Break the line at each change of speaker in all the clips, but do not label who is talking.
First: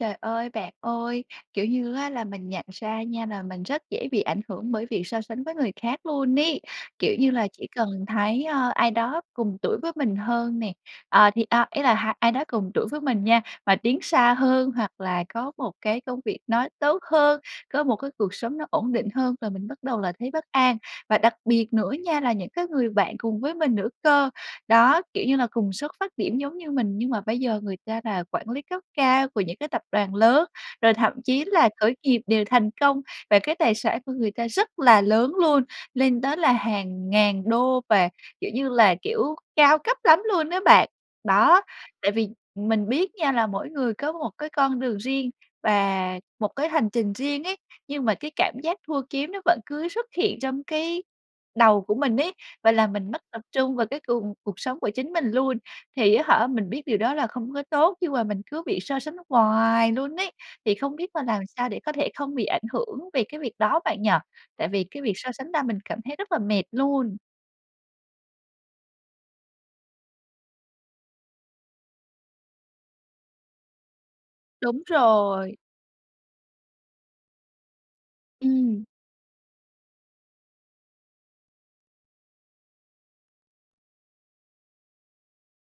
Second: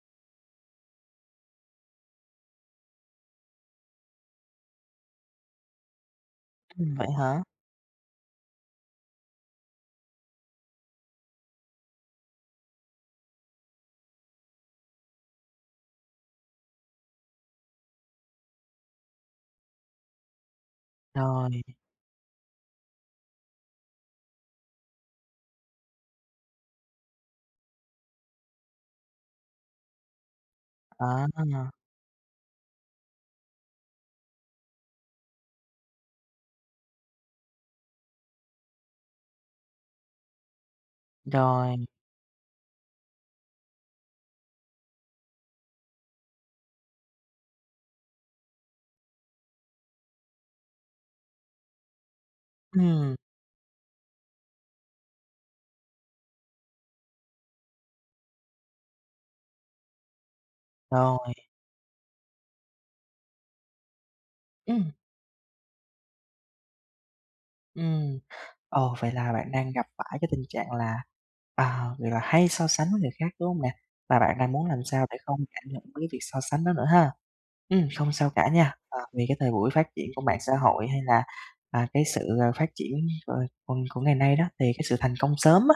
Trời ơi, bạn ơi, kiểu như á là, mình nhận ra nha nà mình rất dễ bị ảnh hưởng bởi việc so sánh với người khác luôn ấy,
Ừm, vậy
kiểu như
hả?
là, chỉ cần thấy, ơ, ai đó cùng tuổi với mình hơn nè, à, thì a, ý là ha ai đó cùng tuổi với mình nha, mà tiến xa hơn hoặc là có một cái công việc nó tốt hơn, có một cái cuộc sống nó ổn định hơn là mình bắt đầu là thấy bất an, và đặc
Rồi.
biệt nữa nha là những cái người bạn cùng với mình nữa cơ. Đó, kiểu như là, cùng xuất phát điểm giống như mình nhưng mà bây giờ người ta là quản lý cấp cao của những cái tập đoàn lớn, rồi thậm
À,
chí
tâng
là
à?
khởi nghiệp đều thành công và cái tài sản của người ta rất là lớn luôn, lên tới là hàng ngàn đô và, kiểu như là, kiểu, cao cấp lắm luôn á bạn. Đó,
Rồi.
tại vì mình biết nha là mỗi người có một cái con đường riêng và một cái hành trình riêng ấy, nhưng mà cái cảm giác thua kiếm nó vẫn cứ xuất hiện trong cái đầu của mình ấy và làm mình
Ừm.
mất tập trung vào cái cùng cuộc sống của chính mình luôn, thì á hả mình biết điều đó là không có tốt nhưng mà mình cứ bị so sánh hoài luôn ấy. Thì không biết mà
Rồi.
làm sao để có thể không bị ảnh hưởng về cái việc đó bạn nhỉ? Tại vì
Ừm.
cái việc so sánh ra mình cảm thấy rất là mệt luôn.
Ừm. Ờ, vậy là bạn đang gặp phải cái tình trạng là à, vậy là hay so sánh với người khác, đúng hông nè? Và bạn đang muốn làm
Đúng
sao để không
rồi.
cảm nhận đến cái việc so sánh đó nữa ha! Ừm, không sao cả nha.
Ừm.
À, vì cái thời buổi phát triển của mạng xã hội, hay là, à, cái sự, ờ, phát triển cờ còn của ngày nay đó, thì cái sự thành công sớm á,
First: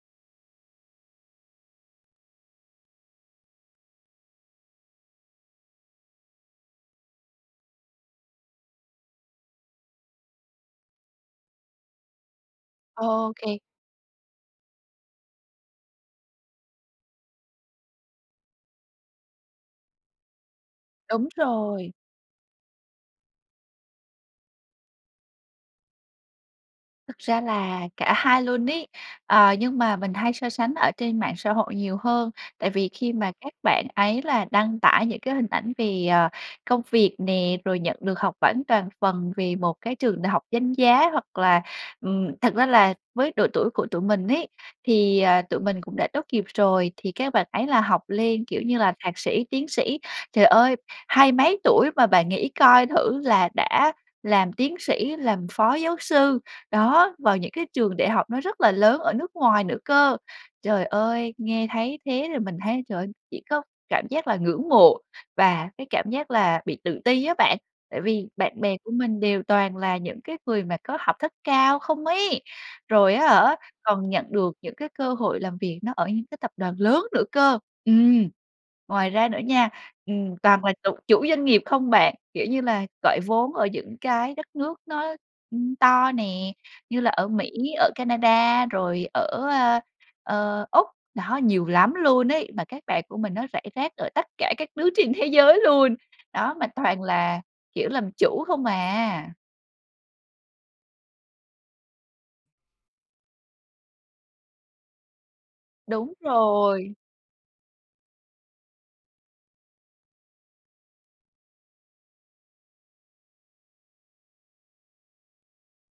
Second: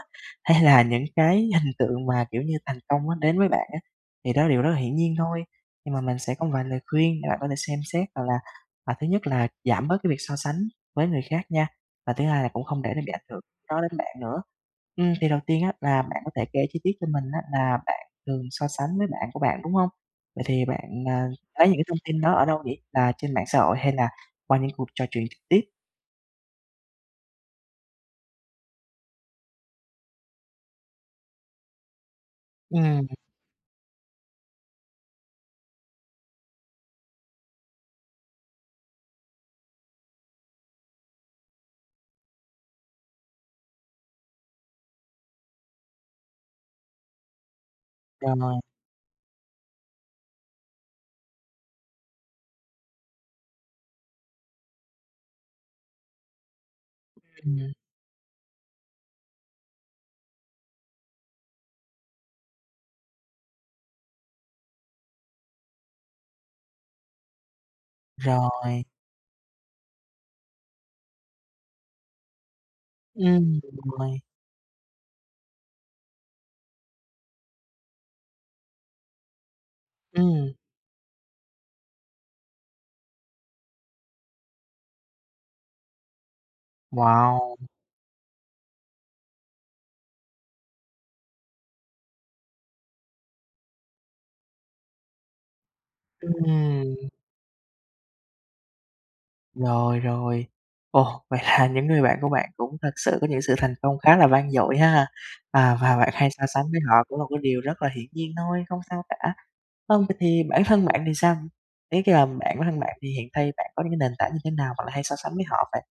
hay là những cái hình tượng mà, kiểu như, thành công nó đến với bạn á, thì đó là điều rất là hiển nhiên thôi. Nhưng mà mình sẽ có một vài lời khuyên để bạn có thể xem xét, hoặc là hoặc thứ nhất là giảm bớt cái việc so sánh với người khác nha, và thứ 2 là cũng không để nó bị ảnh
Ô
hưởng
kê.
đó đến bạn nữa. Ừm, thì đầu tiên á là bạn có thể kể chi tiết cho mình á là bạn thường so sánh với bạn của bạn, đúng hông? Vậy thì bạn, ờ,
Đúng
lấy những cái
rồi.
thông tin đó ở đâu để là trên mạng xã hội, hay là qua những cuộc trò chuyện trực tiếp?
Thực ra là cả hai luôn ấy. Ờ, nhưng mà mình hay so sánh ở trên mạng xã hội nhiều hơn tại vì
Ừm.
khi mà các bạn ấy là đăng tải những cái hình ảnh về, ờ, công việc nè, rồi nhận được học bỗng toàn phần về một cái trường đại học danh giá hoặc là ừm, thật ra là với độ tuổi của tụi mình ấy thì, ờ, tụi mình cũng đã tốt nghiệp rồi thì các bạn ấy là học lên,
Rồi.
kiểu như là, thạc sĩ, tiến sĩ. Trời ơi! Hai mấy tuổi mà bạn nghĩ coi thử là đã làm tiến sĩ, làm phó giáo sư. Đó, vào những cái
Ừm.
trường đại học nó rất là lớn ở nước ngoài nữa cơ. Trời ơi, nghe thấy thế thì mình thấy trời ơi, chỉ có cảm giác là ngưỡng mộ và cái cảm giác là bị tự ti á bạn, tại vì bạn bè
Rồi.
của mình đều toàn là những cái người mà có học thức cao không ấy, rồi á hả
Ừm
còn
[unintelligible]
nhận được những cái cơ hội làm việc nó ở những cái tập đoàn lớn nữa cơ. Ừm. Ngoài ra nữa nha, ừm,
Ừm.
toàn là chụ chủ doanh nghiệp không bạn, kiểu như là, gọi vốn ở những cái đất nước nó, ưm, to nè, như là ở Mỹ,
Wow!
ở Canada, rồi ở, a, ờ, Úc. Đó, nhiều lắm luôn ấy, mà các bạn của mình nó rải rác ở tất cả các nước trên thế giới luôn.
[unintelligible]
Đó, mà toàn
Ừm.
là, kiểu, làm chủ không à.
Rồi, rồi. Ồ! Vậy là những người bạn của bạn cũng thật sự có những sự thành công khá là vang dội ha! À, và bạn
Đúng
hay so sánh với
rồi.
họ cũng là cái điều rất là hiển nhiên thôi, không sao cả. Vâng, vậy thì bản thân bạn thì sao? Ý cái là bạn bản thân bạn thì hiện thay bạn có những cái nền tảng như thế nào bạn lại hay so sánh với họ vậy?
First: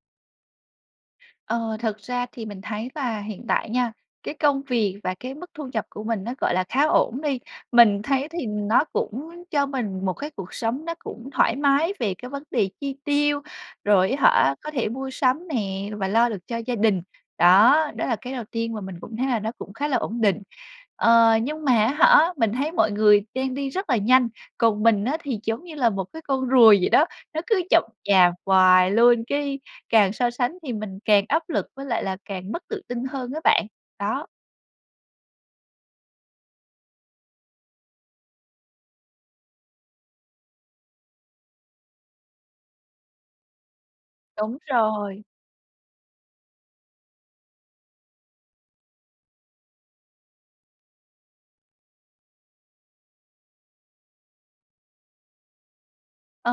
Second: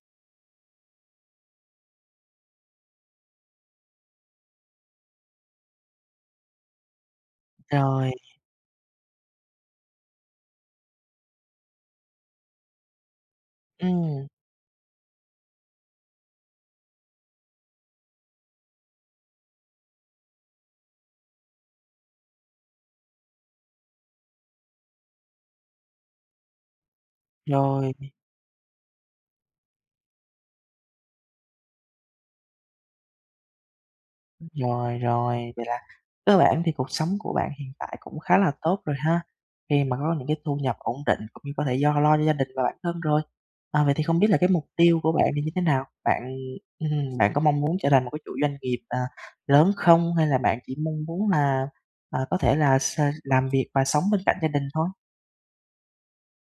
Ờ, thật ra thì mình thấy là hiện tại nha, cái công việc và cái mức thu nhập của mình nó, gọi là, khá ổn đi. Mình
Rồi.
thấy thì nó cũng cho mình một cái cuộc sống nó cũng thoải mái về cái vấn đề chi tiêu, rồi á
Ừm.
hả, có thể mua sắm nè và lo được cho gia đình. Đó, đó là cái đầu tiên mà mình cũng thấy là nó cũng khá là ổn định. Ờ, nhưng mà á hả, mình thấy mọi người đang đi rất là nhanh, còn mình á thì giống như là một cái con rùa vậy đó, nó cứ chậm
Rồi.
chạp hoài luôn. Cái càng so sánh thì mình càng áp lực với lại là càng mất tự tin hơn á bạn. Đó.
Rồi, rồi, vậy là cơ bản thì cuộc sống của bạn hiện tại cũng khá là tốt rồi ha. Khi mà có những cái thu nhập ổn định cũng như có thể do lo cho gia đình và bản thân rồi. À, vậy thì không biết là cái
Đúng
mục tiêu của
rồi.
bạn thì như thế nào? Bạn, ừ hừm, bạn có mong muốn trở thành một cái chủ doanh nghiệp, ờ, lớn không? Hay là bạn chỉ mong muốn là, à, có thể là s làm việc và sống bên cạnh gia đình thôi?
Ờ,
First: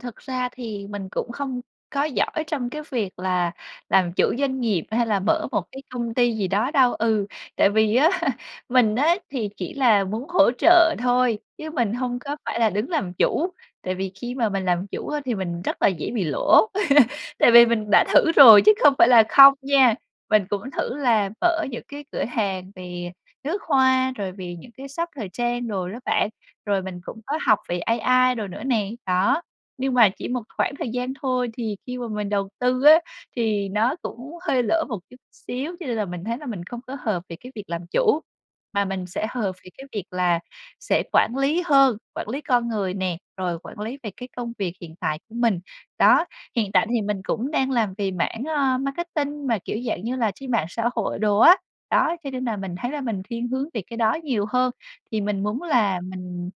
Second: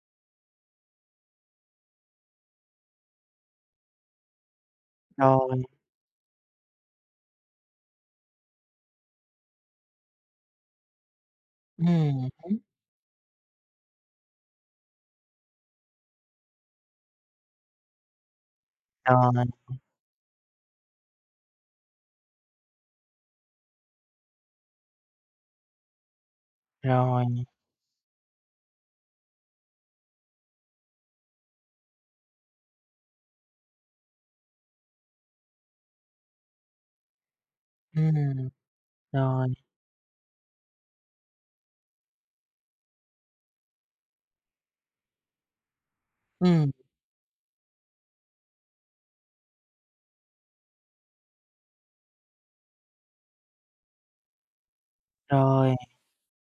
thực ra thì mình cũng không có giỏi trong cái việc là làm chủ doanh nghiệp hay là mở
Rồi.
một cái công ty gì đó đâu. Ừ, tại vì á mình á thì chỉ là muốn hỗ trợ thôi chứ mình hông
Ừm
có
hứm.
phải là đứng làm chủ, tại vì khi mà mình làm chủ á thì mình rất là dễ bị lỗ, tại vì mình đã thử rồi chứ không phải
Ờ.
là không nha. Mình cũng thử là mở những cái cửa hàng về nước hoa rồi về những cái shop thời trang rồi đó bạn, rồi mình cũng có
Rồi.
học về AI đồ nữa nè. Đó, nhưng mà chỉ một khoảng thời gian thôi, thì khi mà mình đầu tư á thì nó cũng hơi lỡ một chút xíu, cho nên là mình thấy là mình không có hợp về cái việc làm chủ,
Ừm.
mà mình sẽ hợp
Rồi.
về cái việc là sẽ quản lý hơn, quản lý con người nè, rồi quản lý về cái công việc hiện tại của mình. Đó,
Ừm.
hiện tại thì mình cũng đang làm về mảng, ờ, marketing mà, kiểu dạng như là, trên mạng xã hội đồ á. Đó, cho nên là mình thấy là mình thiên hướng về cái đó nhiều hơn. Thì mình muốn
Rồi nè!
là mình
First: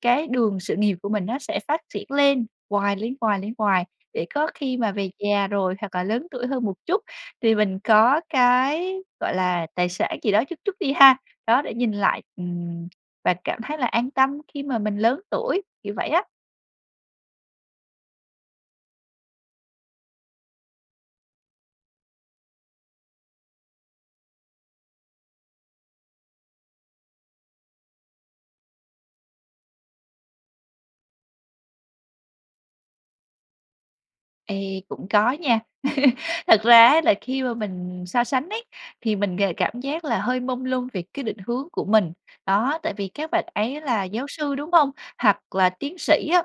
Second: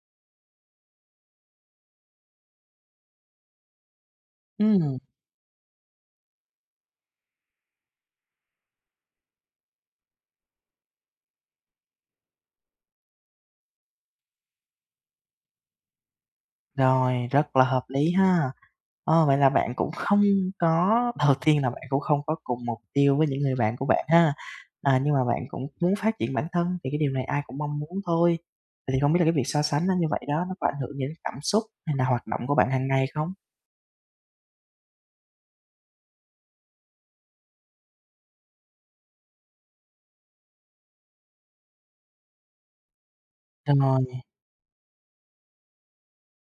cái đường sự nghiệp của mình nó sẽ phát triển lên hoài, lên hoài, lên hoài để có khi mà
Ừm.
về già rồi hoặc là lớn tuổi hơn một chút thì mình có cái, gọi là, tài sản gì đó chút chút đi ha. Đó, để nhìn lại, ừm, và cảm thấy là an tâm khi mà mình lớn tuổi, kiểu vậy á.
Rồi, rất là hợp lý ha! Ơ, vậy là bạn cũng không có đầu tiên là bạn cũng không có cùng mục tiêu với những người bạn của bạn ha. À, nhưng mà bạn cũng muốn phát triển bản thân thì cái điều này ai cũng mong muốn thôi. Vậy thì không biết là cái việc so sánh nó như vậy đó nó có ảnh hưởng gì đến cảm xúc, hay là hoạt động của bạn hàng ngày không?
Ê, cũng có nha. Thật ra á là khi mà mình so sánh ấy thì mình g cảm giác là hơi mông lung về cái định hướng của mình. Đó, tại vì các bạn ấy là
[unintelligible]
giáo sư, đúng hông? Hoặc là tiến sĩ á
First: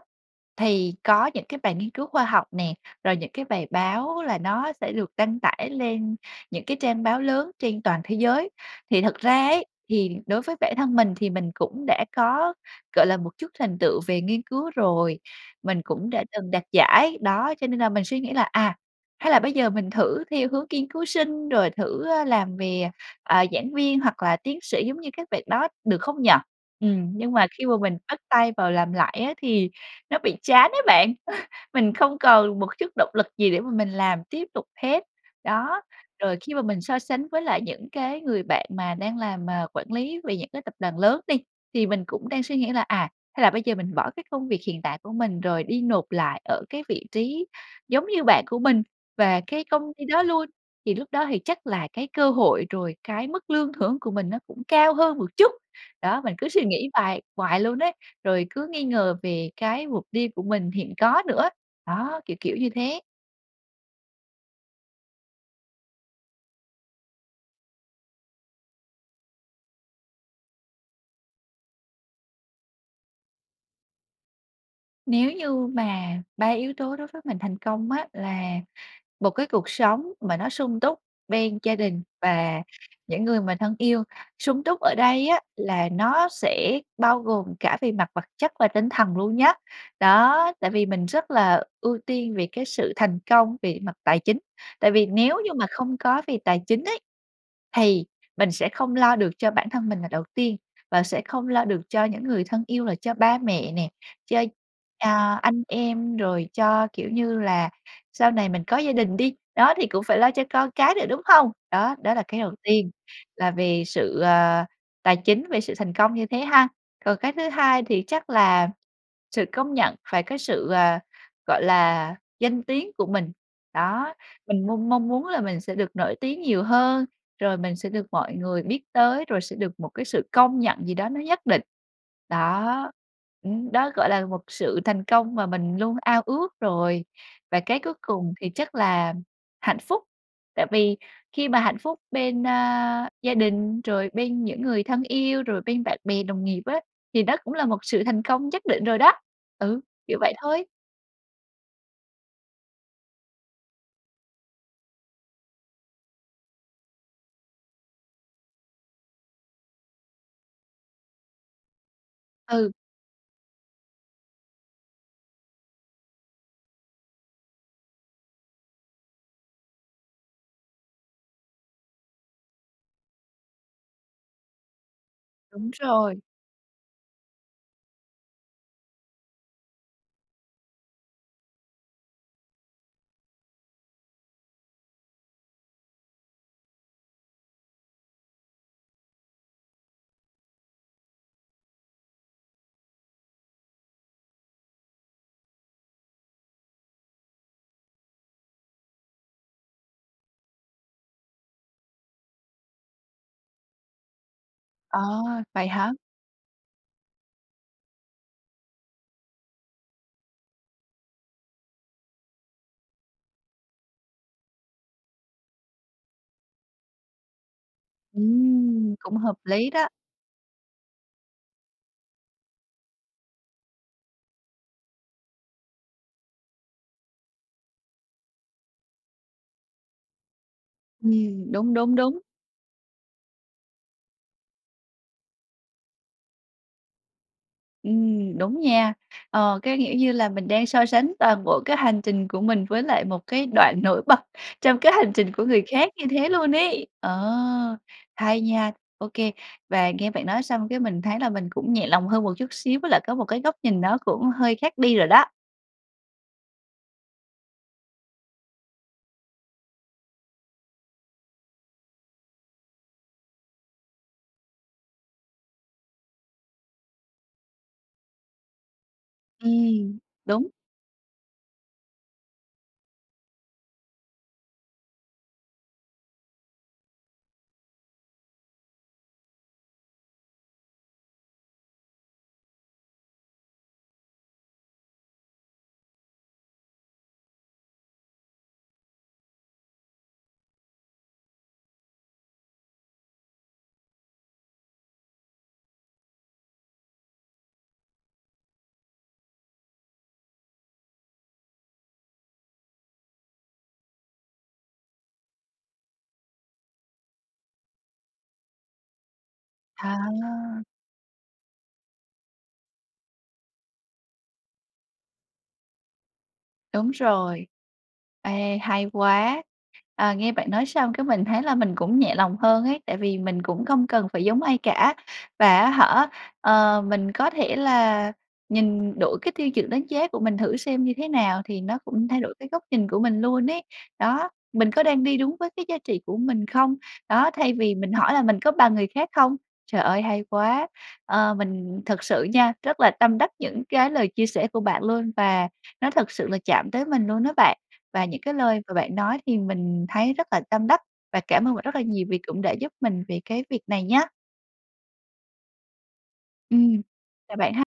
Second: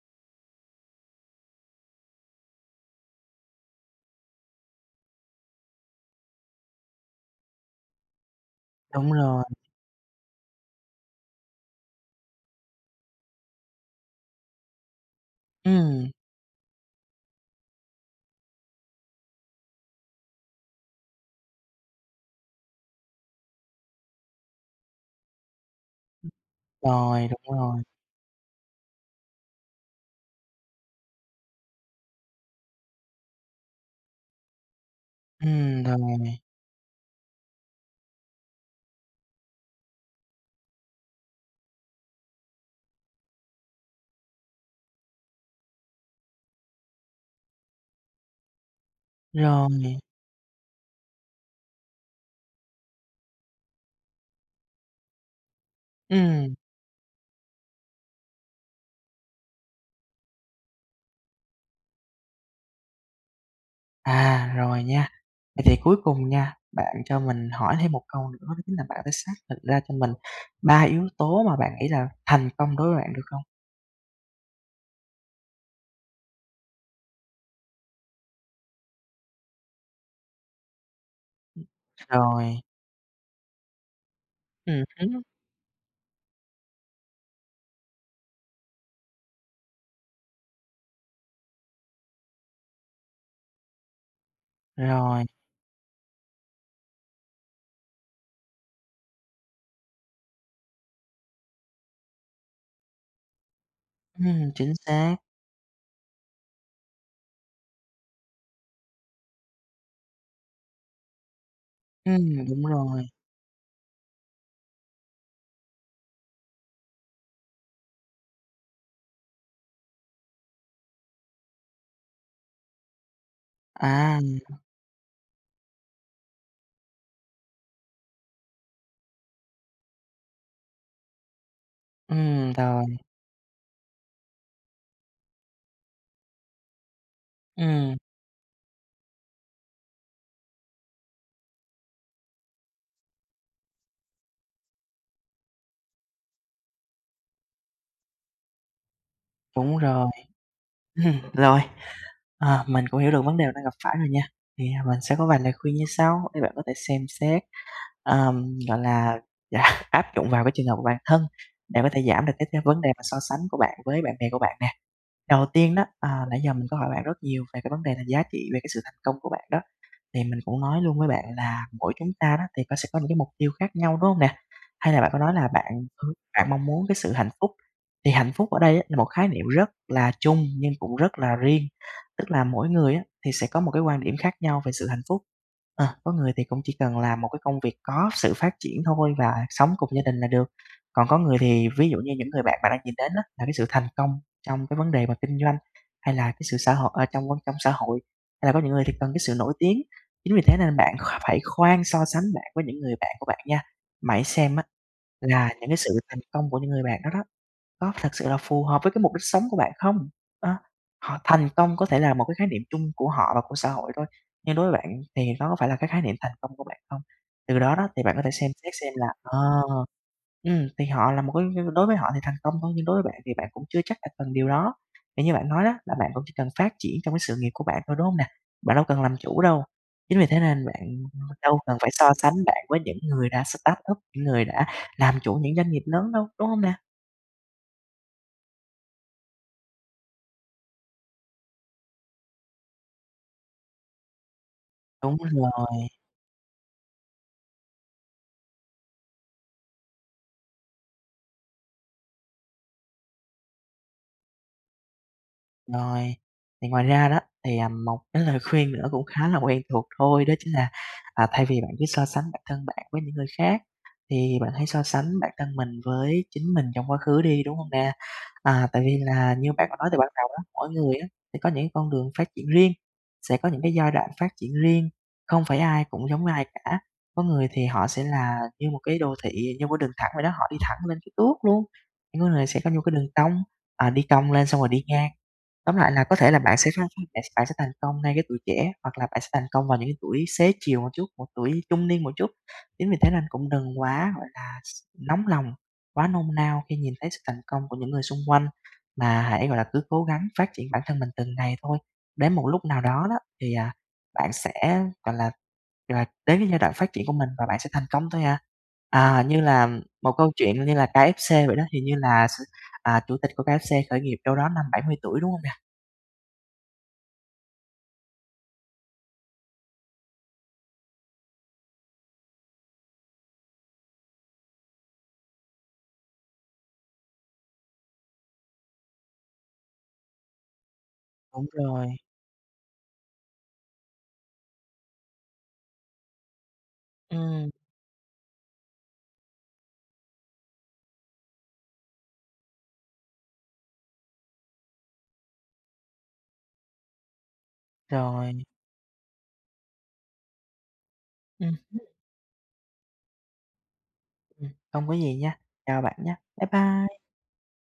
thì có những cái bài nghiên cứu khoa học nè, rồi những cái bài báo là nó sẽ được đăng tải lên những cái trang báo lớn trên toàn thế giới. Thì
Đúng
thật
rồi.
ra ấy thì đối với bản thân mình thì mình cũng đã có, gọi là, một chút thành tựu về nghiên cứu rồi, mình cũng
Ừm.
đã từng đạt giải. Đó, cho nên là mình suy nghĩ là, à, hay là bây giờ mình thử theo hướng nghiên cứu sinh, rồi thử, a, làm về, à, à, giảng viên, hoặc là tiến sĩ giống như các bạn đó, được không nhỉ?
[unintelligible]
Ừm,
Rồi,
nhưng mà
đúng
khi mà
rồi.
mình bắt tay vào làm lại á thì nó bị chán ấy bạn, mình không còn một chút động lực gì để mà mình làm tiếp tục hết. Đó,
Ừm, rồi.
rồi khi mà mình so sánh với lại những cái người bạn mà đang làm mà quản lý về những cái tập đoàn lớn đi, thì mình cũng đang suy nghĩ là, à, hay là bây giờ mình bỏ cái công việc hiện tại của mình rồi đi nộp lại ở cái vị trí giống như bạn của mình và cái công
Rồi.
ty đó luôn, thì lúc đó thì chắc là cái cơ hội, rồi cái mức lương thưởng của mình nó cũng cao hơn một chút. Đó, mình cứ
Ừm.
suy nghĩ hoài hoài luôn ấy, rồi cứ nghi ngờ về cái mục đi của mình hiện có nữa. Đó, kiểu kiểu như thế.
À, rồi nha. Vậy thì cuối cùng nha, bạn cho mình hỏi thêm một câu nữa đó chính là bạn phải xác định ra cho mình 3 yếu tố mà bạn nghĩ là thành công đối với bạn được không?
Nếu như mà 3 yếu tố đối với mình thành công á, là một cái cuộc sống mà nó sung túc bên
Ưm,
gia đình
Rồi.
và những người mà thân yêu. Sung túc
Ừm
ở
hứm.
đây á là nó sẽ bao gồm cả về mặt vật chất và tinh thần luôn nhá. Đó, tại vì mình rất là ưu tiên về cái sự thành công về mặt tài chính. Tại vì
Rồi.
nếu như mà không có về tài chính ấy, thì mình sẽ không lo được cho bản thân mình là đầu tiên, và sẽ không lo được cho những người thân yêu là cho ba mẹ nè, cho,
Ừm, chính xác.
à, anh em, rồi cho, kiểu như là, sau này mình có gia đình đi, đó, thì cũng phải lo cho con cái nữa, đúng không? Đó, đó là cái
Ừm,
đầu
đúng
tiên
rồi.
là về sự, à, tài chính, về sự thành công như thế ha. Còn cái thứ hai thì chắc là sự công nhận, phải có sự, à, gọi là, danh tiếng của mình. Đó,
À.
mình mong mong muốn là mình sẽ được nổi tiếng nhiều hơn, rồi mình sẽ được mọi người biết tới, rồi sẽ được một cái sự công nhận gì đó nó nhất định.
Ừm, rồi.
Đó. Ừm, đó gọi là một sự thành công mà mình luôn ao ước rồi. Và cái cuối
Ừm.
cùng thì chắc là hạnh phúc. Tại vì khi mà hạnh phúc bên, a, gia đình, rồi bên những người thân yêu, rồi bên bạn bè đồng nghiệp á, thì nó cũng là một sự thành công nhất định rồi đó.
Đúng
Ừ,
rồi.
kiểu vậy thôi.
Rồi, ờ, mình cũng hiểu được vấn đề mình đang gặp phải rồi nha. Thì, à, mình sẽ có vài lời khuyên như sau, để bạn có thể xem xét, ờm, gọi là, áp dụng vào cái trường hợp của bản thân để có thể giảm được cái cái
Ừ.
vấn đề mà so sánh của bạn với bạn bè của bạn nè. Đầu tiên đó, à, nãy giờ mình có hỏi bạn rất nhiều về cái vấn đề là giá trị về cái sự thành công của bạn đó. Thì mình cũng nói luôn với bạn là mỗi chúng ta đó, thì có sẽ có những cái mục tiêu khác nhau, đúng hông nè? Hay là bạn có nói là bạn
Đúng rồi.
bạn mong muốn cái sự hạnh phúc. Thì hạnh phúc ở đây á, là một khái niệm rất là chung nhưng cũng rất là riêng. Tức là mỗi người á, thì sẽ có một cái quan điểm khác nhau về sự hạnh phúc. Ờ, có người thì cũng chỉ cần làm một cái công việc có sự phát triển thôi và sống cùng gia đình là được. Còn có người thì, ví dụ như những người bạn bạn đang nhìn đến á, là cái sự thành công trong cái vấn đề mà kinh doanh hay là cái sự xã hội à, trong, a, trong xã hội, hay là có những người thì cần cái sự nổi tiếng. Chính vì thế nên bạn kh phải khoan so sánh với những người bạn của bạn nha. Mà hãy xem á,
Ờ,
là
vậy
những cái
hả?
sự thành công của những người bạn đó đó, có thật sự là phù hợp với cái mục đích sống của bạn không? Đó. Họ thành công có thể là một cái khái niệm chung của họ và của xã hội thôi. Nhưng đối với bạn thì nó có phải là cái khái niệm thành công của bạn không? Từ đó đó, thì bạn có thể xem xét xem
Ừm,
là,
cũng hợp
ờ,
lý đó.
ừm, thì họ là một cái đối với họ thì thành công thôi, nhưng đối với bạn thì bạn cũng chưa chắc là cần điều đó. Vì như bạn nói đó, là bạn cũng chỉ cần phát triển trong cái sự nghiệp của bạn thôi, đúng hông nè? Bạn đâu cần làm chủ đâu. Chính vì thế nên bạn, ừm,
Ừm,
đâu
đúng,
cần phải
đúng,
so
đúng!
sánh bạn với những người đã startup, những người đã làm chủ những doanh nghiệp lớn đâu, đúng hông nè?
Ừm, đúng nha. Ờ, cái kiểu như là, mình đang so sánh toàn bộ cái hành trình của mình với lại một cái đoạn nổi bật trong cái hành
Đúng
trình của người
rồi.
khác như thế luôn ấy! Ờ, hay nha, ô kê, và nghe bạn nói xong cái mình thấy là mình cũng nhẹ lòng hơn một chút xíu, với lại có một cái góc nhìn nó cũng hơi khác đi rồi đó!
Rồi, thì ngoài ra đó, thì, à, một cái lời khuyên nữa cũng khá là quen thuộc thôi, đó chính là, à, thay vì bạn cứ so sánh bản thân bạn với những người khác, thì bạn hãy so sánh bản thân mình với chính mình trong quá khứ đi, đúng hông nè? À, tại vì là như bạn nói từ
Ừm,
ban đầu á,
đúng.
mỗi người á sẽ có những cái con đường phát triển riêng, sẽ có những cái giai đoạn phát triển riêng, không phải ai cũng giống ai cả. Có người thì họ sẽ là như một cái đô thị, như một cái đường thẳng vậy đó, họ đi thẳng lên cái tuốt luôn. Nhưng có người sẽ có những cái đường cong, à, đi cong lên xong rồi đi ngang. Tóm lại là có thể là bạn sẽ khăng bạn bạn sẽ thành công ngay cái tuổi trẻ, hoặc là bạn sẽ thành công vào những cái tuổi xế chiều một chút, hoặc tuổi trung niên một chút. Chính vì thế nên cũng đừng quá, gọi là, s nóng lòng, quá nôn nao khi nhìn thấy sự thành công của những người xung quanh, mà hãy, gọi là, cứ cố gắng phát triển bản thân mình từng ngày thôi. Đến một lúc nào đó đó, thì, à, bạn sẽ, gọi là là, đến cái giai đoạn phát triển của mình và bạn sẽ thành công thôi à. À, như là một câu chuyện
À!
như là KFC vậy đó, hình như là s à chủ tịch của KFC khởi nghiệp đâu đó năm 70 tuổi, đúng hông nè?
Đúng rồi. Ê, hay quá! Ờ, nghe bạn nói xong cái mình thấy là mình cũng nhẹ lòng hơn ấy, tại vì mình cũng không cần phải giống ai cả. Và á hả, ờ, mình có thể là nhìn đổi cái tiêu chuẩn đánh giá của mình thử xem như thế nào,
Đúng
thì nó
rồi.
cũng thay đổi cái góc nhìn của mình luôn ấy. Đó, mình có đang đi đúng với cái giá trị của mình không? Đó,
Ừm.
thay vì mình hỏi là mình có bằng người khác không? Trời ơi, hay quá! Ờ, mình thực sự nha, rất là tâm đắc những cái lời chia sẻ của bạn luôn và nó thực sự là chạm tới mình luôn đó bạn. Và những cái
Rồi.
lời mà bạn nói thì mình thấy rất là tâm đắc và cảm ơn
Ừm
bạn rất là
hứm.
nhiều vì cũng đã giúp mình về cái việc này nhá!
Ừm, hông có gì nha, chào bạn nha. Bye
Ừm,
bye!
chào bạn ha.